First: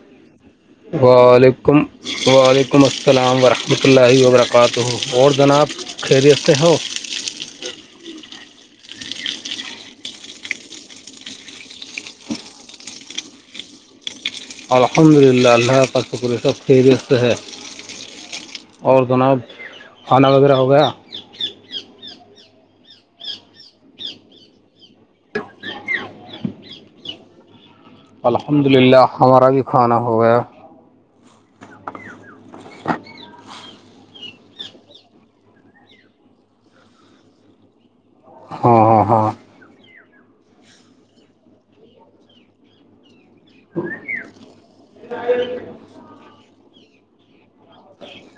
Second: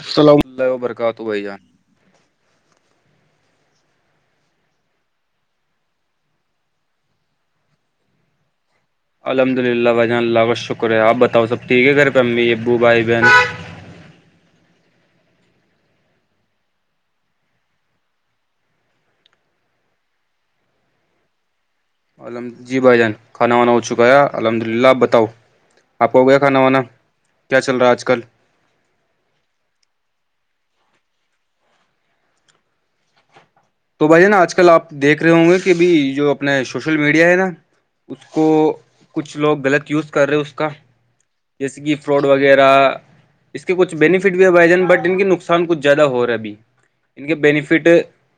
السلام اللہ وبرکاتہ ہو بھائی جان وعلیکم وعلیکم السلام ورحمۃ اللہ وبرکاتہ اور جناب خیریت سے ہو الحمد للہ بھ جان اللہ کا شکر ہے آپ بتاؤ سب ٹھیک ہے گھر پہ امی ابو بھائی بہن الحمد للہ اللہ کا کا شکر سب خیری سے ہے اور جو نا کھانا وغیرہ ہو گیا الم جی بھائی جان کھانا وانا ہو چکا الحمد للہ بتاؤ آپ کو ہو گیا کھانا وانا کیا چل رہا ہے آج کل الحمد للہ ہمارا بھی کھانا ہو گیا تو بھائی نا آج کل آپ دیکھ رہے ہوں گے کہب جو اپنے سوشل میڈیا ہے نا اس کو ہاں ہاں ہاں کچھ لوگ غلط یوز کر رہے اس کا جیسے کہ فراڈ وغیرہ اس کے کچھ بینیفٹ بھی بھائی جان بٹ ان کے نقصان کچھ زیادہ ہو رہا ہےبھی ان کے بینیفٹ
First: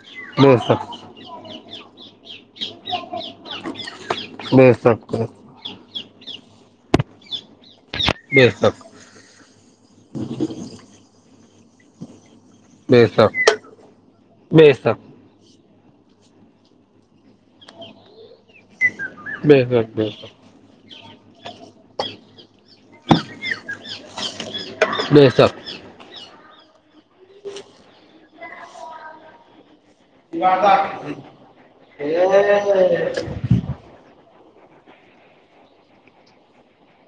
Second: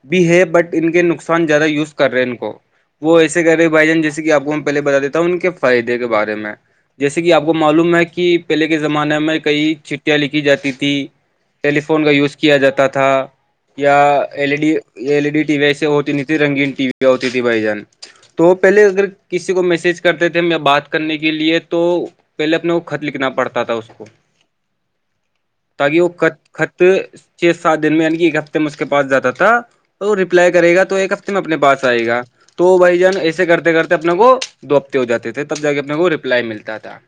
بھی ہے بے بٹ ان کے شک نقصان زیادہ یوز کر رہے ہیں ان کو وہ ایسے کر رہے بھائی جان جس کہ آپ کو میں بے پہلے بتا شک دیتا ہوں ان کے فائدے کے بارے میں جیسے کہ آپ کو معلوم ہے کہ کہ بے پہلے کے شک زمانے میں کئی چٹیاں لکھی جاتی تھیں ٹیلیفون کا یوز کر کیا جاتا بے تھا شک یا ایل ای بے ڈی شک L E D T V ایسے ہوتی نہیں تھی رنگین ٹی ویا ہوتی تھی بھائی جان تو پہلے اگر کسی بے کو شک میسج بے کرتے شک تھے ہم یا بات کرنے کے لیے تو پہلے اپنے کو خط لکھنا پڑتا تھا اس کو نہیں سب [inaudible] کہ وہ خ خط چھ سات دن میں یعنی کہ ایک ہفتے میں اس کے پاس جاتا تھا ریپلائی کرے گا تو ایک ہفتے میں اپنے پاس آئے گا تو بھائی جان ایسے کرتے کرتے اپنے کو دو ہفتے ہو جاتے تھے تب جا کے اپنے کو ریپلائی ملتا تھا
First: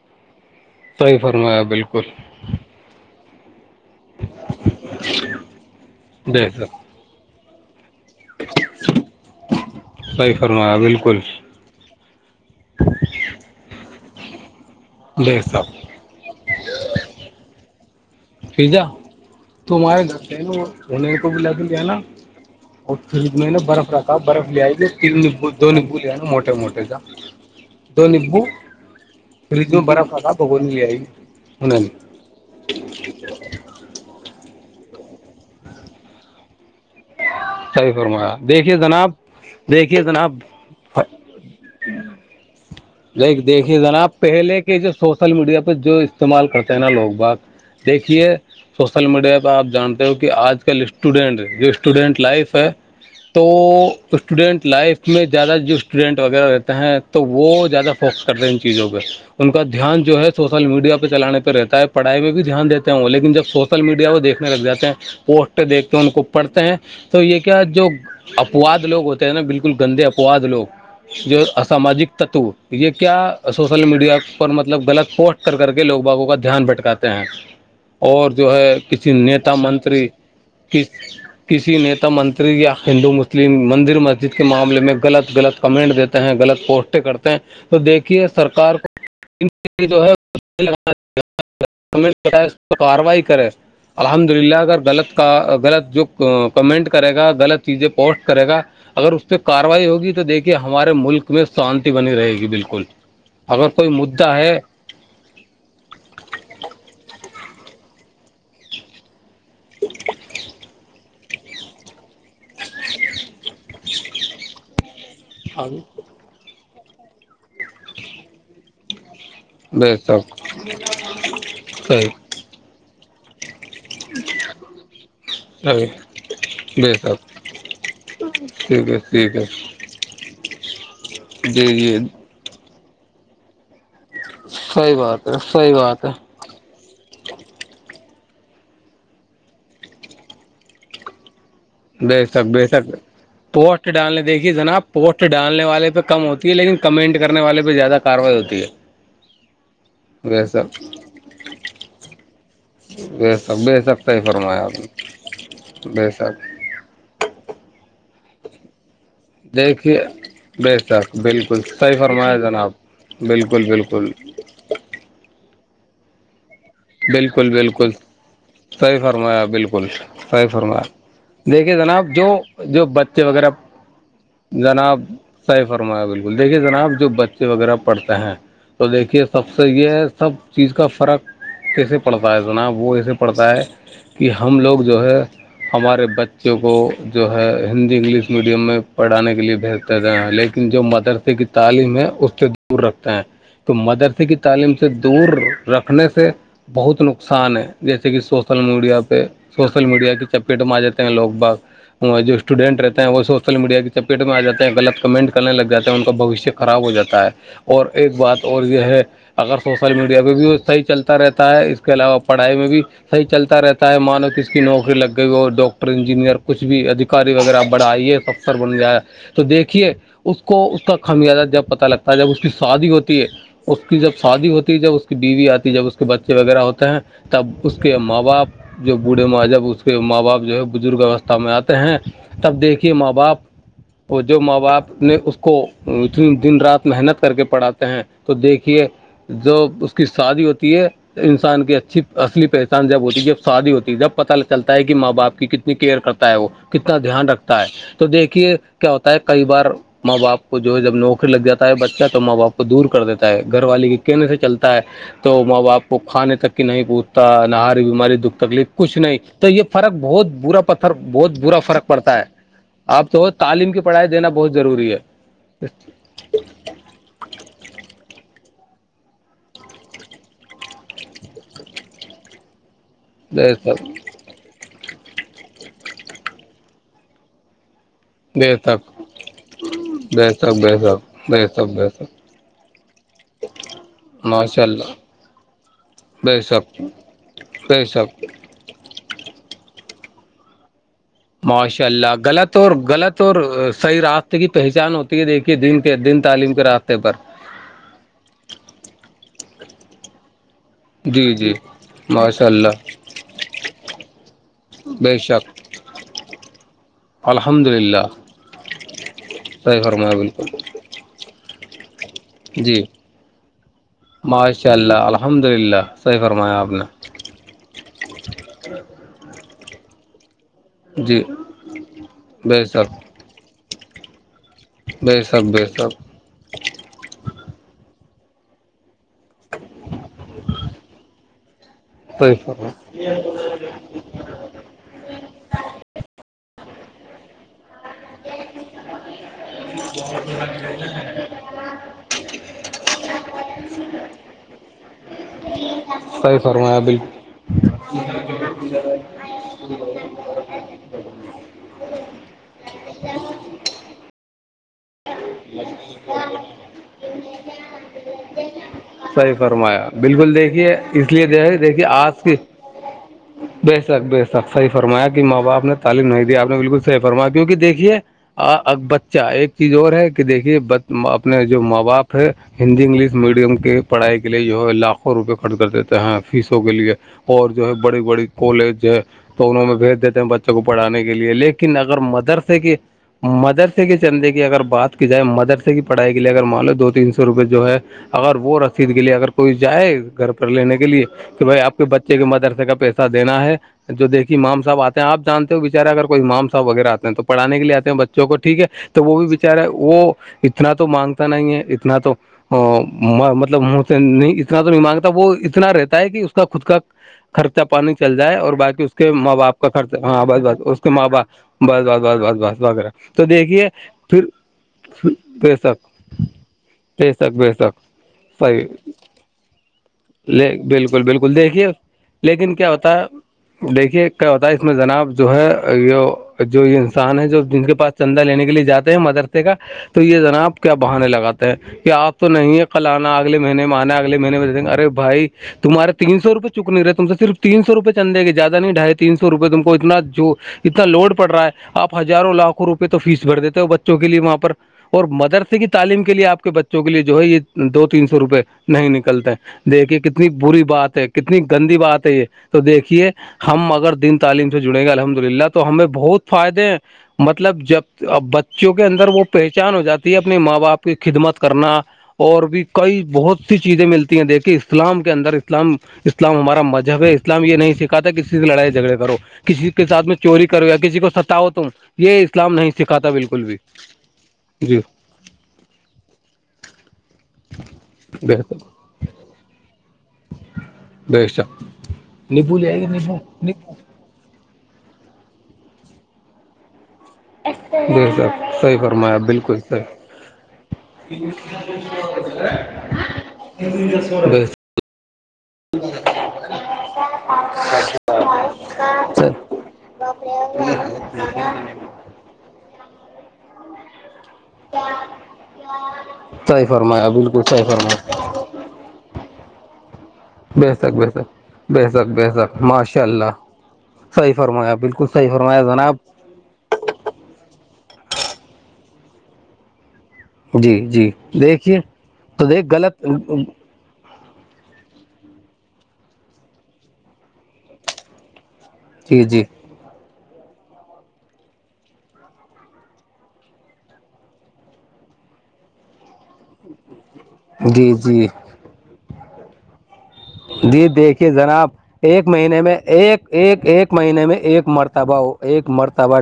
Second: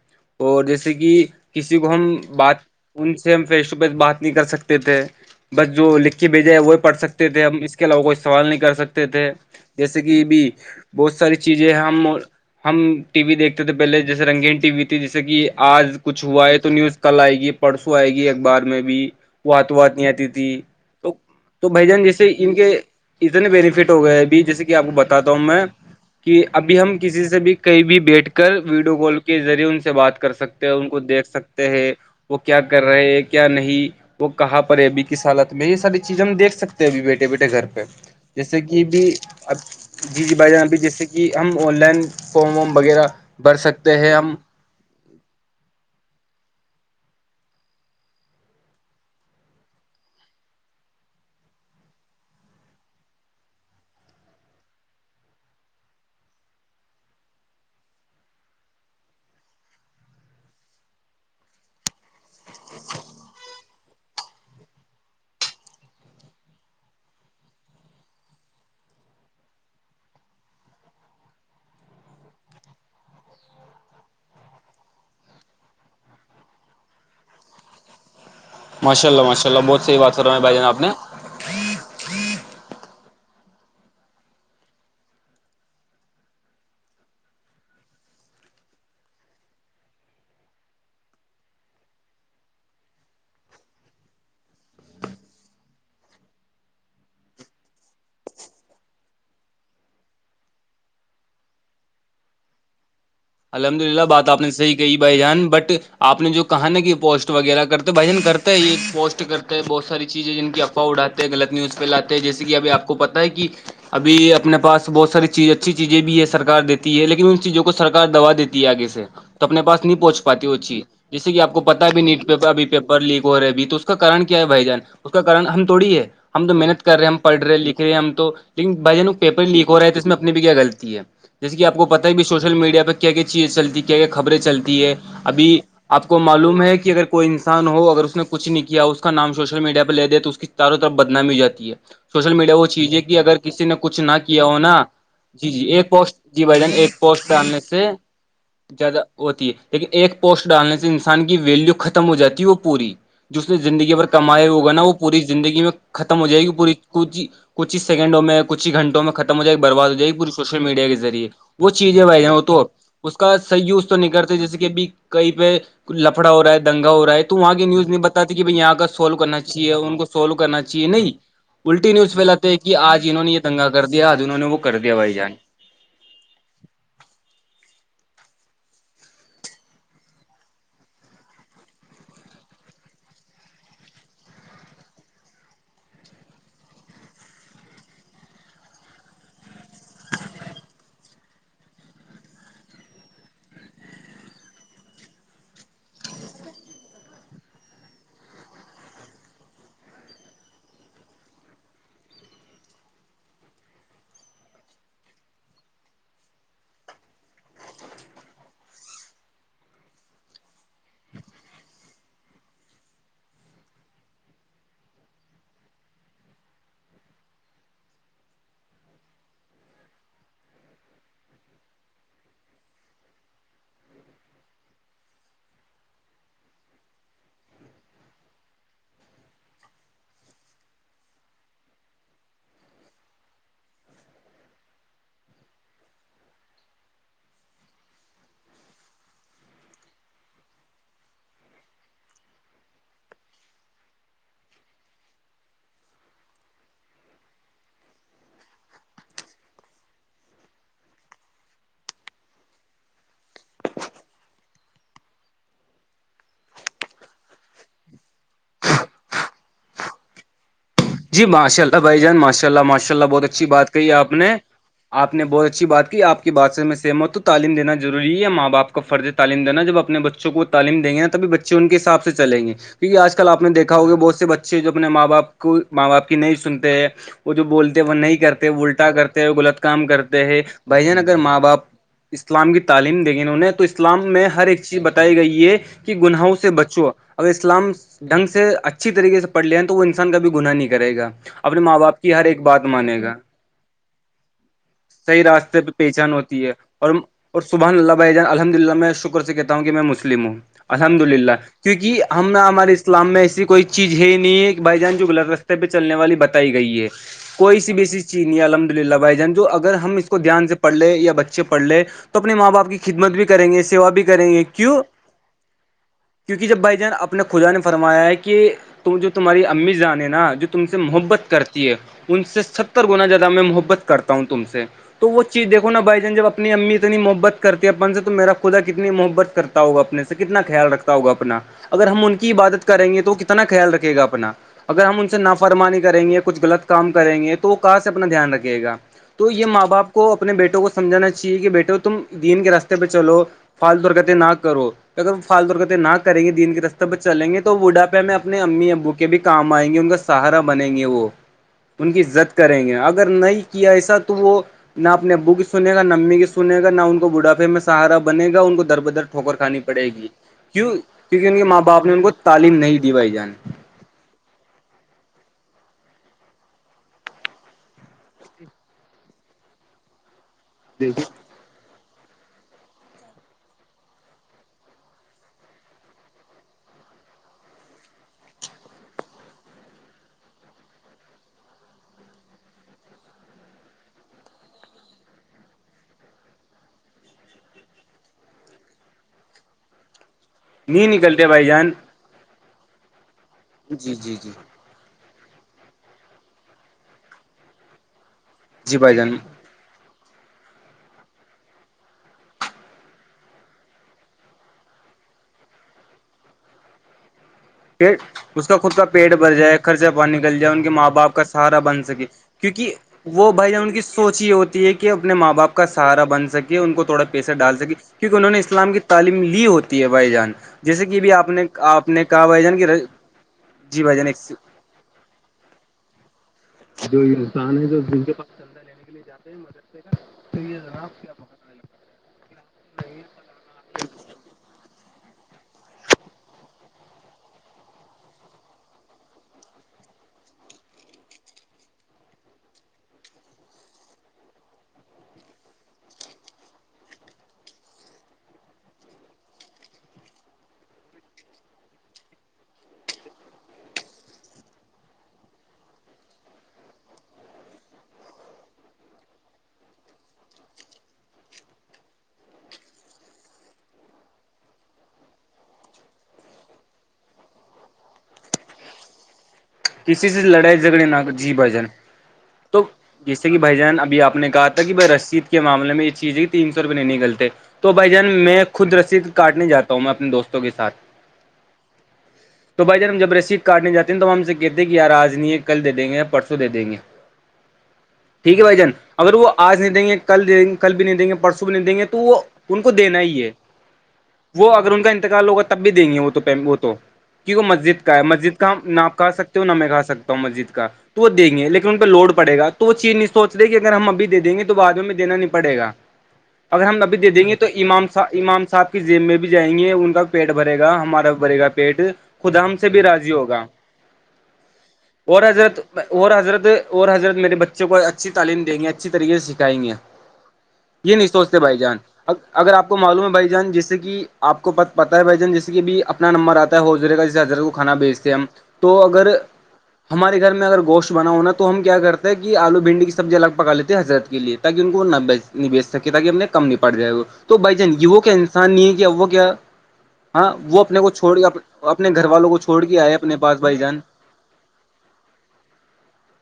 اور جیسے ج صحیح کہ فرمایا کسی کو ہم بالکل بات ان سے ہم فیس ٹو فیس بات نہیں کر سکتے تھے بس جو لکھ کے بے بھیجے شک وہ پڑھ سکتے تھے ہم علاوہ کوئی سوال نہیں کر سکتے تھے جیسے کہ صحیح بھی فرمایا بہت بالکل ساری چیز چیزیں ہم ہم ٹی وی دیکھتے تھے پہلے جیسے رنگین ٹی وی تھی جیسے بے کہ شک آج کچ ہوا ہے تو نیوز کل آئے گی پرسوں آئے گی بار میں پیزا بھی وہ آ تو آات ہمارے نہیں گھر آتی پہ تھی نا تو انہیں کو بھی لا کے تو لے بھائی آنا جان جیسے ان کے اور فریج اتنے میں نا برف بینفٹ ہو رکھا گئے اب برف لے جیسے آئے کہ آپ گی کو تین بتاتا ہوں نیبو میں دو نیبو لے آنا کہ موٹے ابھی موٹے ہم کا کسی سے بھی کہیں بھی دو بیٹھ نیبو کر ویڈیو کال کے ذریعے فریج ان میں سے برف بات رکھا کر سکتے بھگونی ہیں لے ان آئے کو گی دیکھ سکتے انہوں نے ہیں وہ کیا کر رہے ہے کیا نہیں وہ کہاں پر ہے ابھی کس حالت میں یہ ساری چیزیں ہم دیک سکتے ہیں ابھی بیٹے صیح فرمایا دیکھیے جناب اب دیکھیے جی جی جناب بھائی جان ابھی جیسے کہ ہم آن لائن فارم وم وغیرہ ل بھر دیکھیے سکتے ہیں جناب ہم پہلے کے جو سوشل میڈیا پہ جو استعمال کرتے ہیں نا لوگ باگ دیکھیے سوشل میڈیا پہ آپ جانتے ہو کہ آج کل اسٹوڈینٹ جو اسٹوڈینٹ لائف ہے تو اسٹوڈینٹ لائف میں زیادہ جو اسٹوڈینٹ وغیرہ رہتے ہیں تو وہ زیادہ فوکس کر رہے ہیں ان چیزوں پہ ان کا دھیان جو ہے سوشل میڈیا پہ چلان پہ رہتا ہے پڑھائی میں بھی دھیان دیتے ہ وہ لیکن جب سوشل ل میڈیا وہ دیکھنے لگ جاتے ہیں پوسٹیں دیکھتے ہیں ان کو پڑھتے ہیں تو یہ کیا جو اپواد لوگ ہوتے ہیں نا بالکل گندے اپواد لوگ جو اسساماجک تتو یہ کیا سوشل میڈیا پر مطلب غلط پوسٹ کر کے لوگ باابوں کا دھیان بھٹکاتے ہیں [inaudible] اور جو ہے ماشاء کسی اللہ ماشاء نیتا اللہ بہت صحیح منتری بات کر رہے ہیں بھائی جان آپ کس نے کسی ن منتری یا ہندو مسلم مندر مسجد کے معاملے میں غلط غط کمنٹ دیتے ہیں غلط پوسٹ کرتے ہیں تو دیکھیے سرکار کو جو ہےا گ کارروائی کرے [inaudible] الحمد للہ اگر غلط کا غلط جو کمنٹ کرے گا غلط چیزیں پوسٹ کرے گا اگر اس پہ کاروائی ہوگی تو دیکھیے ہمارے ملک میں شانتی بنی رہے گی بالکل اگر کوئی مدا ہے یہ بائی جان بٹ آپ نے جو کہا نا کہ پوسٹ وغیرہ کرتے بھ جان کرتا ہے یہ ایک پوسٹ کرتا بہت ساری چیزیں ہے جن کی افوا اڑاتے ہیں غلط نیوز پہ لے جیسے کہ اب آپ کو پتا ہے کہ ابھی اپنے پاس بہت ساری چیزیں اچھی چیزیں بھی ہے سرار دیتی ہے لیکن ان چیزوں کو سرک دبا دیتی ہے آگے سے اپنے پا بے نہیں پہنچ شک پاتی وہ چیز جیسے کہ آپ کو پتا ہے بھی صحیح نیوٹ پیپر اھی پیپر لیک ہو رہا اب تو کاارن کیا ہے بھائی جان اس کا کن ہم صحیح تھوڑی ہے ہم تو محنت بے کر رہے ہیں ہم شک پڑھے ہیں لکھ رہے ہیں ہم تو لن ٹھیک بھائی ہے جانک ٹھیک ہے پیپر لیک ہو رہا تو اس میں اپنے بھی کیا غلط ہے جیس کہ جی آپ کو جی پتا ہے بھی سوشل میڈیا پہ کیا کیا چیزیں چلتی کیا کیا خبریں چلتی ہے صحیح بات ابھی صحیح بات آپ ہے کو ہم معلوم ہے کہ اگر کوئی انسان ہو اگر اس نے کچھ نہیں کیا اس کا نام سوشل میڈیا پہ لے دے تو اس کی چاروں طرف بدنام ہو جاتی ہے بے سوشل شک میڈیا بے وہ شک چیز ہے کہ اگر کسی نے پوسٹ کچھ نہ ڈالنے کیا دیکھیے ہو نا جناب پوسٹ جی ڈالنے جی ایک والے پہ باکس کم جی ہوتی ہے بھ جان لیکن ایک کمنٹ پوسٹ کرنے ڈالنے والے پہ سے زیادہ کاروائی ہوتی ہے زیادہ ہوتی ہے لیکن ایک پوسٹ ویسا ڈالنے سے ان سے کی ویلو ختم ہو جاتی ہے وہ پوری بے جس نے شک بے زندگی شک پر صحیح کمایا فرمایا ہوگا آپ نا وہ نے پوری زندگی میں بے ختم ہو شک جائے گی پوری کچھ کچھ ہی سیکنڈوں میں کچھ ہی گھنٹوں میں ختم مجھے ایک برباد ہو دیکھیے جائےی پی سوشل بے میڈیا کے شک ریعے بالکل وہ صحیح چیزیں وائرل فرمایا ہوتی تو جناب اس کا بالکل سیوز تو نہیں بالکل کرتے جیسے کہب کئی پہ لفڑا ہو رہا ہے دنا ہو رہا ہے تو بالکل وہاں کی نیوز بالکل نہیں بتاتی کہ بھائی یہاں کا صحیح سالو کرنا فرمایا چاہیے بالکل ان کو سالو صحیح کرنا چاہیے فرمایا نہیں دیکھیے الٹی نہیںی جناب اس پہ جو لاتے کہ جو آج بچے انہوں نے یہ وغیرہ دنگا کر دیا آج انہوں نے وہ کر دیا بھائی جان صحی فرمایا بالکل دیکھیے جناب جو بچے وغیرہ پڑھتے ہیں تو دیکھیے سب سے یہ ہے سب چیز کا فرق کیسے پڑھتا ہے جناب وہ ایسے پڑھتا ہے کہ ہم لوگ جو ہے ہمارے بچوں کو جو ہے ہندی انگلش میڈیم میں پڑھانے کے لیے بہتر لیکن جو مدرسے کی تعلیم ہے اس سے دور رکھتا ہے تو مدرسے کی تعلیم سے دور رکھنے سے بہت نقصان ہے جیسے کہ سوسل میڈیا پہ سوشل میڈیا کی چپیٹ میںار جاتتے ہیں لوگ باگ وہ جو اسٹوڈینٹ رہتے ہیں وہ سوشل میڈیا کی چپیٹ میں آ جاتے ہیں غط کمنٹ کرنے لگ جاتے ہیں ان کا بوشیہ خراب ہو جاتا ہے اور ایک بات اور یہ ہے اگر سوشل میڈیا پہ بھی صحیح چلتا رہتا ہے اس کے علاوہ پڑھائی میں بھی صحیح چلتا رہتا ہے مانو کس کی نوکری لگ گئی اور ڈاکٹر انجینئر کچھ بھی ادھیکاری وغیرہ بڑھائی ہے سب سر بول جیاائے تو دیکھیے اس کو اس کا خمیازہ جب پتا لگتا ہے جب اس کی شادی ہوتی ہے اس کی جب شادی ہوتی جب اس کی بیوی آتی جب اس کے بچے وغیرہ ہوتے ہیں تب اس کے ماں باپ جو بوڑھے ماں جب اس کے ماں باپ جو ہے بزرگ اوستھا میں آتے ہیں تب دیکھیے ماں باپ وہ جو ماں باپ نے اس کو اتنی دن رات محنت کر کے پڑھاتے ہیں تو دیکھیے جو اس کی شادی ہوتی ہے انسان کی اچھی اصلی پہچان جب ہوتی جب شادی ہوتی جب پتاہ چلتا ہے کہ ماں باپ کی کتنی کیئر کرتا ہے وہ کتنا دھیان رکھتا ہے تو دیکھیے کیا ہوتا ہے کئی بار ماں باپ کو جو ہے جب نوکری لگ جاتا ہے بچہ تو ماں باپ کو دور کر دیتا ہے گھر والی کے کہنے سے چلتا ہے تو ماں باپ کھانے تک کہ نہیں پوچتا نہ ہاری بیماری دکھ تکلیف کچھ نہیں تو یہ فرق بہت برا پتھر جی بہت برا ماشاء اللہ فرق بھائی جان پڑتا ہے ماشاء اللہ ماشاء اللہ آپ بہت تو اچھی بات تعلیم کی کہی پڑھائی آپ دینا نے بہت ضروری ہے آپ نے بہت اچھی بات کی آپ کی بادشاہ میں سیم ہو تو تعلیم دیناضروری ہے ماں باپ کا فرض تو تعلیم دینا جب اپنے بچوں کو وہ تعم دیں گے نا تبھی بچے ان کے حساب سے چلیں گے کیونکہ آج کل آ بے نے دھا شک ہوگ بہت سے بچے جو اپنے ماں باپ کو ماں باپ کی نہیں سنتے ہیں وہ جو بولتے ہیں وہ نہیں کرتے بے شک الٹا کرتے ہو غلط کام کرتے بے ہیں شک بے بھائی جان اگر ماں شک باپ بے شک بے شک اس اسلام کی تعلیم دیک گ انہیں تو اسلام میں ہر ایک ماشاء چیز اللہ بتائی گئی یہ کہ گناہوں بے سے شک بچو اگر اسلام بے شک ڈھنگ سے اچھی طریقے سے پڑھ لے ہیں تو وہ انسان کابھی گناہ نہیں کرے گا اپنے ماں ماشاء باپ کی اللہ ہر ایک غلط بات اور مانے گا غلط اور صحیح راستتے کی پہچان ہوتی صحیح ہے دیکھی کے راستے پہ دن کے پہچان دن ہوتی ہے تعلیم کے اور راابطتے پر اور سبح اللہ بائی جان الحمد للہ میں شکر سے کہتا ہوں کہ میں مسلم ہوں الحمد للہ جی جی کیونکہ ہم ن ماشاء ہمارے اللہ اسلام میں ایسی کوئی چیز ہے ہی نہیں ہے کہ بھائی جان جو بے گلط ر شک پہ چلنے والی بتائی گئی ہے کوئی الحمد سی بھی ایسی للہ چیز نہیں الحمد للہ بھائی جان جو اگر صحیح ہم اس فرمایا کو دھیان سے بالکل پڑھ لے یا بچے پڑھے اپنے ماں باپ کی جی خدمت بھی کریں گے سیوا بھی کریں گے ماشاء کیوں اللہ الحمد للہ صحیح کیونکہ جب فرمایا آپ بھائی نے جان اپنے کو خدا نے فرمایا ہے کہ تم جو تمہاری امی جانے نا جو تم سے جی محبت کرتی ہے ان سے بے ستر شک گنا زیادہ میں محبت کرتا ہوں تم سے تو بے وہ چیز شک بے دیکو نا شک بھائی جان جب اپنی امی اتنی محبت کرتی ہے اپن سے تو میرا خدا کتنی محبت کرتا ہوگا اپنے سے کتنا خیال رکھتا ہوگا اپنا اگر ہم ان کی صحیح عبادت کریں فرمایا گے تو کتنا ن خیال رکھے گا اپنا اگر ہم ان نافرمانی کریں گے کچھ غلط کام کریں گے تو وہ کہاں سے اپنا دھیان رکھے گا تو یہ ماں باپ کو اپنے بیٹوں کو سمجھانا چاہیے کہ بیٹے تم دین کے راستے پہ چلو فالت برکتیں نہ کرو اگر وہ فال طور نہ کریں گے صحیح دین کے فرمایا راتےہ پر بالکل چلیں گے تو وہڈاپےہ میں اپنے امی ابو کے بھی کام آئیں گے ان کا سہارا بنیں گے وہ ان کی د کریں گے اگر نہیں کیا ایسا تو وہ نہ اپنے ابو کی سنے گا نہ امی کی سنے گا نہ ان کو بھاپے میں سہارا بنے گا ان کو درپد صحیح ٹھکر کھانی پڑے فرمایا گی بالکل کیوں دیکھیے اس لیے کیونکہ ان کے ماں باپ دیکھیے نے ان کو آج کی تعلیم نہیں دیوائی جان بے شک بے شک صحی فرایا کہ ماں باپ نے تعلیم نہیں دیا آپ نے بالکل صحیح فرمایا کیونکہ دیکھیے بچہ ایک چیز اور ہے کہ دیکھیے اپنے جو ماں باپ ہے ہندی انگلش میڈیم کے پڑھائی کے لیے جو ہے لاکھوں روپئے خرچ کر دیتے ہیں فیسوں کے لیے اور جو ہے بڑی بڑی کالج ہے تو انوں میں بھیج دیتے ہیں بچوں کو پڑھانے کے لیے لیکن اگر مدرسے کی مدرسے کے چندے کی اگر بات کی جائے مدرسے کی پڑھائی کے لیے اگر مان لو دو تین سو روپئے جو ہے اگر وہ رسید کے لیے اگر کوئی جائے گھر پر لینے کے نہیں لیے نکلتے کہ بھائی جان آپ کے بچے مدرسے کا پیسہ دینا ہے جی جو جی جی دیکھی مام صاب آتا آپ جانتے ہو بےچارے اگر کوئی مام صاحب وغیرہ آتے ہیں تو پڑانے کےے آتے ہیں بچوں کوٹھیک ہے جی بھائی تو وہ جان بھی بچار ارے وہ اتنا تو مانگتا نہیں ہے اتنا تو مطلب م سے نہیں اتنا تو نہیں مانگتا وہ اتنا رہتا ہے کہ اس کا خود کا خرچہ پانی پٹ چل جائے اس اور کا خود باقی کا کے پیٹ بھر ماں جائے باپ کا خرچہ پانی ہاں نکل بس جائے بس ان کے اس ماں باپ کا سہارا بن بس بس سکے بس بس بس کیونکہ وغیرہ تو وہ بھائی جان دیکھیے ان کی سوچ پھر ہی ہوتی ہے کہ اپنے ماں باپ بے کا شک سہارا بن سکے ان کو تھوڑا بے پیسہ شک بے ڈال سکے شک کیونکہ انہوں نے صحیح اسلام کی تعلیم لی ہوتی ہے بھائی جان لے جیسے کہ بالکل بھی آپ بالکل نے دیکھیے آپ نے کہا بھائی لیکن جان کہ کیا ہوتا ہے جی بھائی جان دیکھیے ایک کیا ہوتا ہے اس میں جناب جو ہے یہ جو یہ انسان ہے جو جن کے پاس چندا لینے کے لیے جاتے ہیں مدرسے کا تو یہ جناب کیا بہانے لگاتے ہیں کیا آپ تو نہیں ہے کل آنا اگل مہینے میں آنا اگلے مہینے میں دھیںے ارے بھائی تمہارے تین سوپ چک رہےم سے صرف تین سو روپئے چندے گےیادہ نہیں ڈھائی تین سو روپئے تم کو اتنا جو اتنا لوڈ پڑ رہا ہے آپ ہزاروں لاکھوں روپئے تو فیس بھر دیتے ہو بچوں کے لیے وہاں پر اور مدرسے کی تعلیم کے لیے آپ کے بچوں کے لیے جو ہے یہ دو تین سو روپئے نہیں نکلتے دیکھیے کتنی بری بات ہے کتنی گندی بات ہے یہ تو دیکھیے ہم اگر دن تعلیم سے جڑیں گے الحمد للہ تو ہمیں بہت فائدے ہیں مطلب جب بچوں کے اندر وہ پہچان ہو جاتی ہے اپنے ماں باپ کی خدمت کرنا اور بھی کئی بہت س چیزیں ملتی ہیں دیکھ کہ اسلام کے اندر اسلام اسلام ہمارا مذہب ہے اسلام یہ نہیں سکھاتا کسی سے لڑائی جھگڑے کرو کسی کے ساتھ میں سے چوری لڑائی کروں یا جھگڑے نہ کسی کو جی بھائی ستاوت جان ہوں یہ اسلام تو نہیں سکھاتا جیسے کہ بالکل بھی بھائی جان ابھی آپ نے کہا کہ جی بھائی رسید کے معامل میں یہ چیز ہے تین سو روپئے نہیں نکلتے تو بھائی جان میں بہتر خود رشسید کاٹنے جاتا ہوں میں اپنے دوستوں کے ساتھ بے شک نیبو تو لے بھائی آئیے جانب جب نیبو رسید نیبو کاٹنے جاتے [unintelligible] تو ہم سے کہتے ہیں کہ یار آج نہیں ہے کل دے دیں گے یا پرسوں دے دیں گے جی ٹھیک ہے صاحب بھائی جان صحیح اگر فرمایا وہ بالکل آج نہیں دیں گے صحیح کل دیںے کل بھی نہیں دیں گے پرسوں نہیں دیں گے تو وہ ان کو دینا ہی ہے [inaudible] کہا لوگا تب بھی دیں گے وہ تو وہ تو کی وہ مسجد کا ہے مسجد کا ہم ناپ کہا سکتے نہ شک میں کہا سکتا ہوں مسجد کا تو وہ دیں گے لیکن پہ لوڑ پے گا تو وہ چین سچ رہے کہ اگر ہم اب دے دیںے تو [unintelligible] بعد میں دینا نہیں پڑے گا اگر صحیح ہم ابھی فرمایا دے دیں گے بالکل تو صحیح اماماہ فرمایا امام سا [unintelligible] صاحب کی جیم میں بھی جائیں گے ان کا پیٹ بھرے بے گا شک بے ہمارا شک بھرے گا پیٹ بے شک خدا ہم سے بھی راضی ہوگا صح فرمایابل [unintelligible] اور حضرت اور حضرت اور حضرت میرے بچوں کو اچھی تعلیم دیں گے اچھی طریقے سے سکھائیں گے جی یہ نہیں جی سوچتے بھائی جان دیکھیے تو اگر آپ دیکھ کو معلوم غلط ہے بھائی جان جس سے جیسے کہ آپ کو پ پت ہے بائی جن جیسے کہ بھی اپنا نمبر آتا ہے ہوزر کا جیے حضر کو کھانا بیچتے ہیں ہم [unintelligible] تو اگر جی جی ہمارے گھر میں اگر گشت بنا ہوناا تو ہم کیا کرتے ہیں کہ آلو بھنڈی کی سبزی الگ پکا لیتے ہیں حضرت کے لیے تاکہ ان کو نہ بی نہیں بیچ سکے تاکہ ان نے کم نہیں پڑ جائے وہ تو بھائی جان یہ جی وہ کیا جی انسان نہیں ہے کیا وہ کیا ہاں وہ اپنے جی کو چھوڑ کے دیکھیے جناب اپنے گھر ایک والوں کو مہینے چھوڑ میں کے آئے اپنے ایک [unintelligible] پاس بھائی ایک جان ایک مہینے میں ایک مرتبہ ہو ایک مرتبہ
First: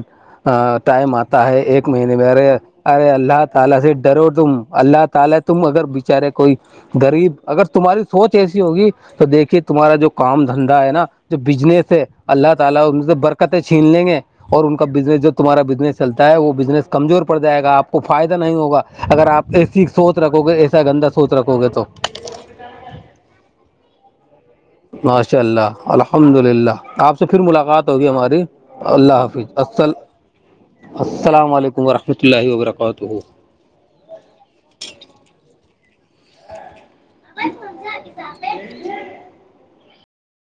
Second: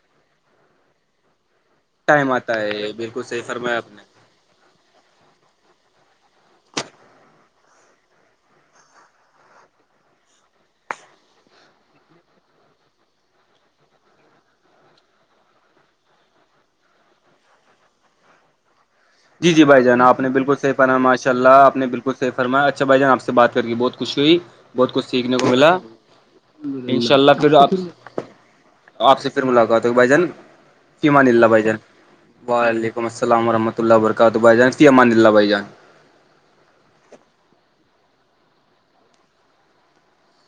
ٹائم آتا ہے ایک مہینے ٹائم برے آتا ہے ارے بالکل صحیح اللہ فرمایا تعالی آپ سے نے ڈرو تم [unintelligible] اللہ تعالی تم اگر بچارے کوئی غریب اگر تمہاری سوچ ایسی ہو تو دیکھیے تمہارا جو کام دھندا ہے نا جو بجنس ہے اللہ تعالی ان سے برکتیں چھین لیں گے اور ان کا بزنس جو تمہارا بزنس چلتا ہے وہ بزنس کمزور پڑ جائے گا آ کو فائدہ نہیں ہوا اگر جی آپ جی بھائی ایسی جان سوچ آپ نے رکھو گے بالکل صحیح ایسا فرمایا گندا ماشاء سوچ اللہ رکھو گے آپ تو نے بالکل فرمایا اچھا بھائی جان آ سے بات کر کے بہت خوشی ہوئی بہت کچھ سیکھنے ماشاء کو ملا اللہ الحمد للہ ان شاء آپ سے اللہ پھر آپ ملاقات ہوگی ہماری [unintelligible] اللہ آپ سے پھر حافظ ملاقات السل ہوگی بھ جان [unintelligible] فمان اللہ السلام بھ جان علیکم ورحمۃ اللہ وعلیکم وبرکاتہ السلام ورحمۃ [unintelligible] تو اللہ برکات بائی جان ماندلہ بائی جان [unintelligible] س [inaudible]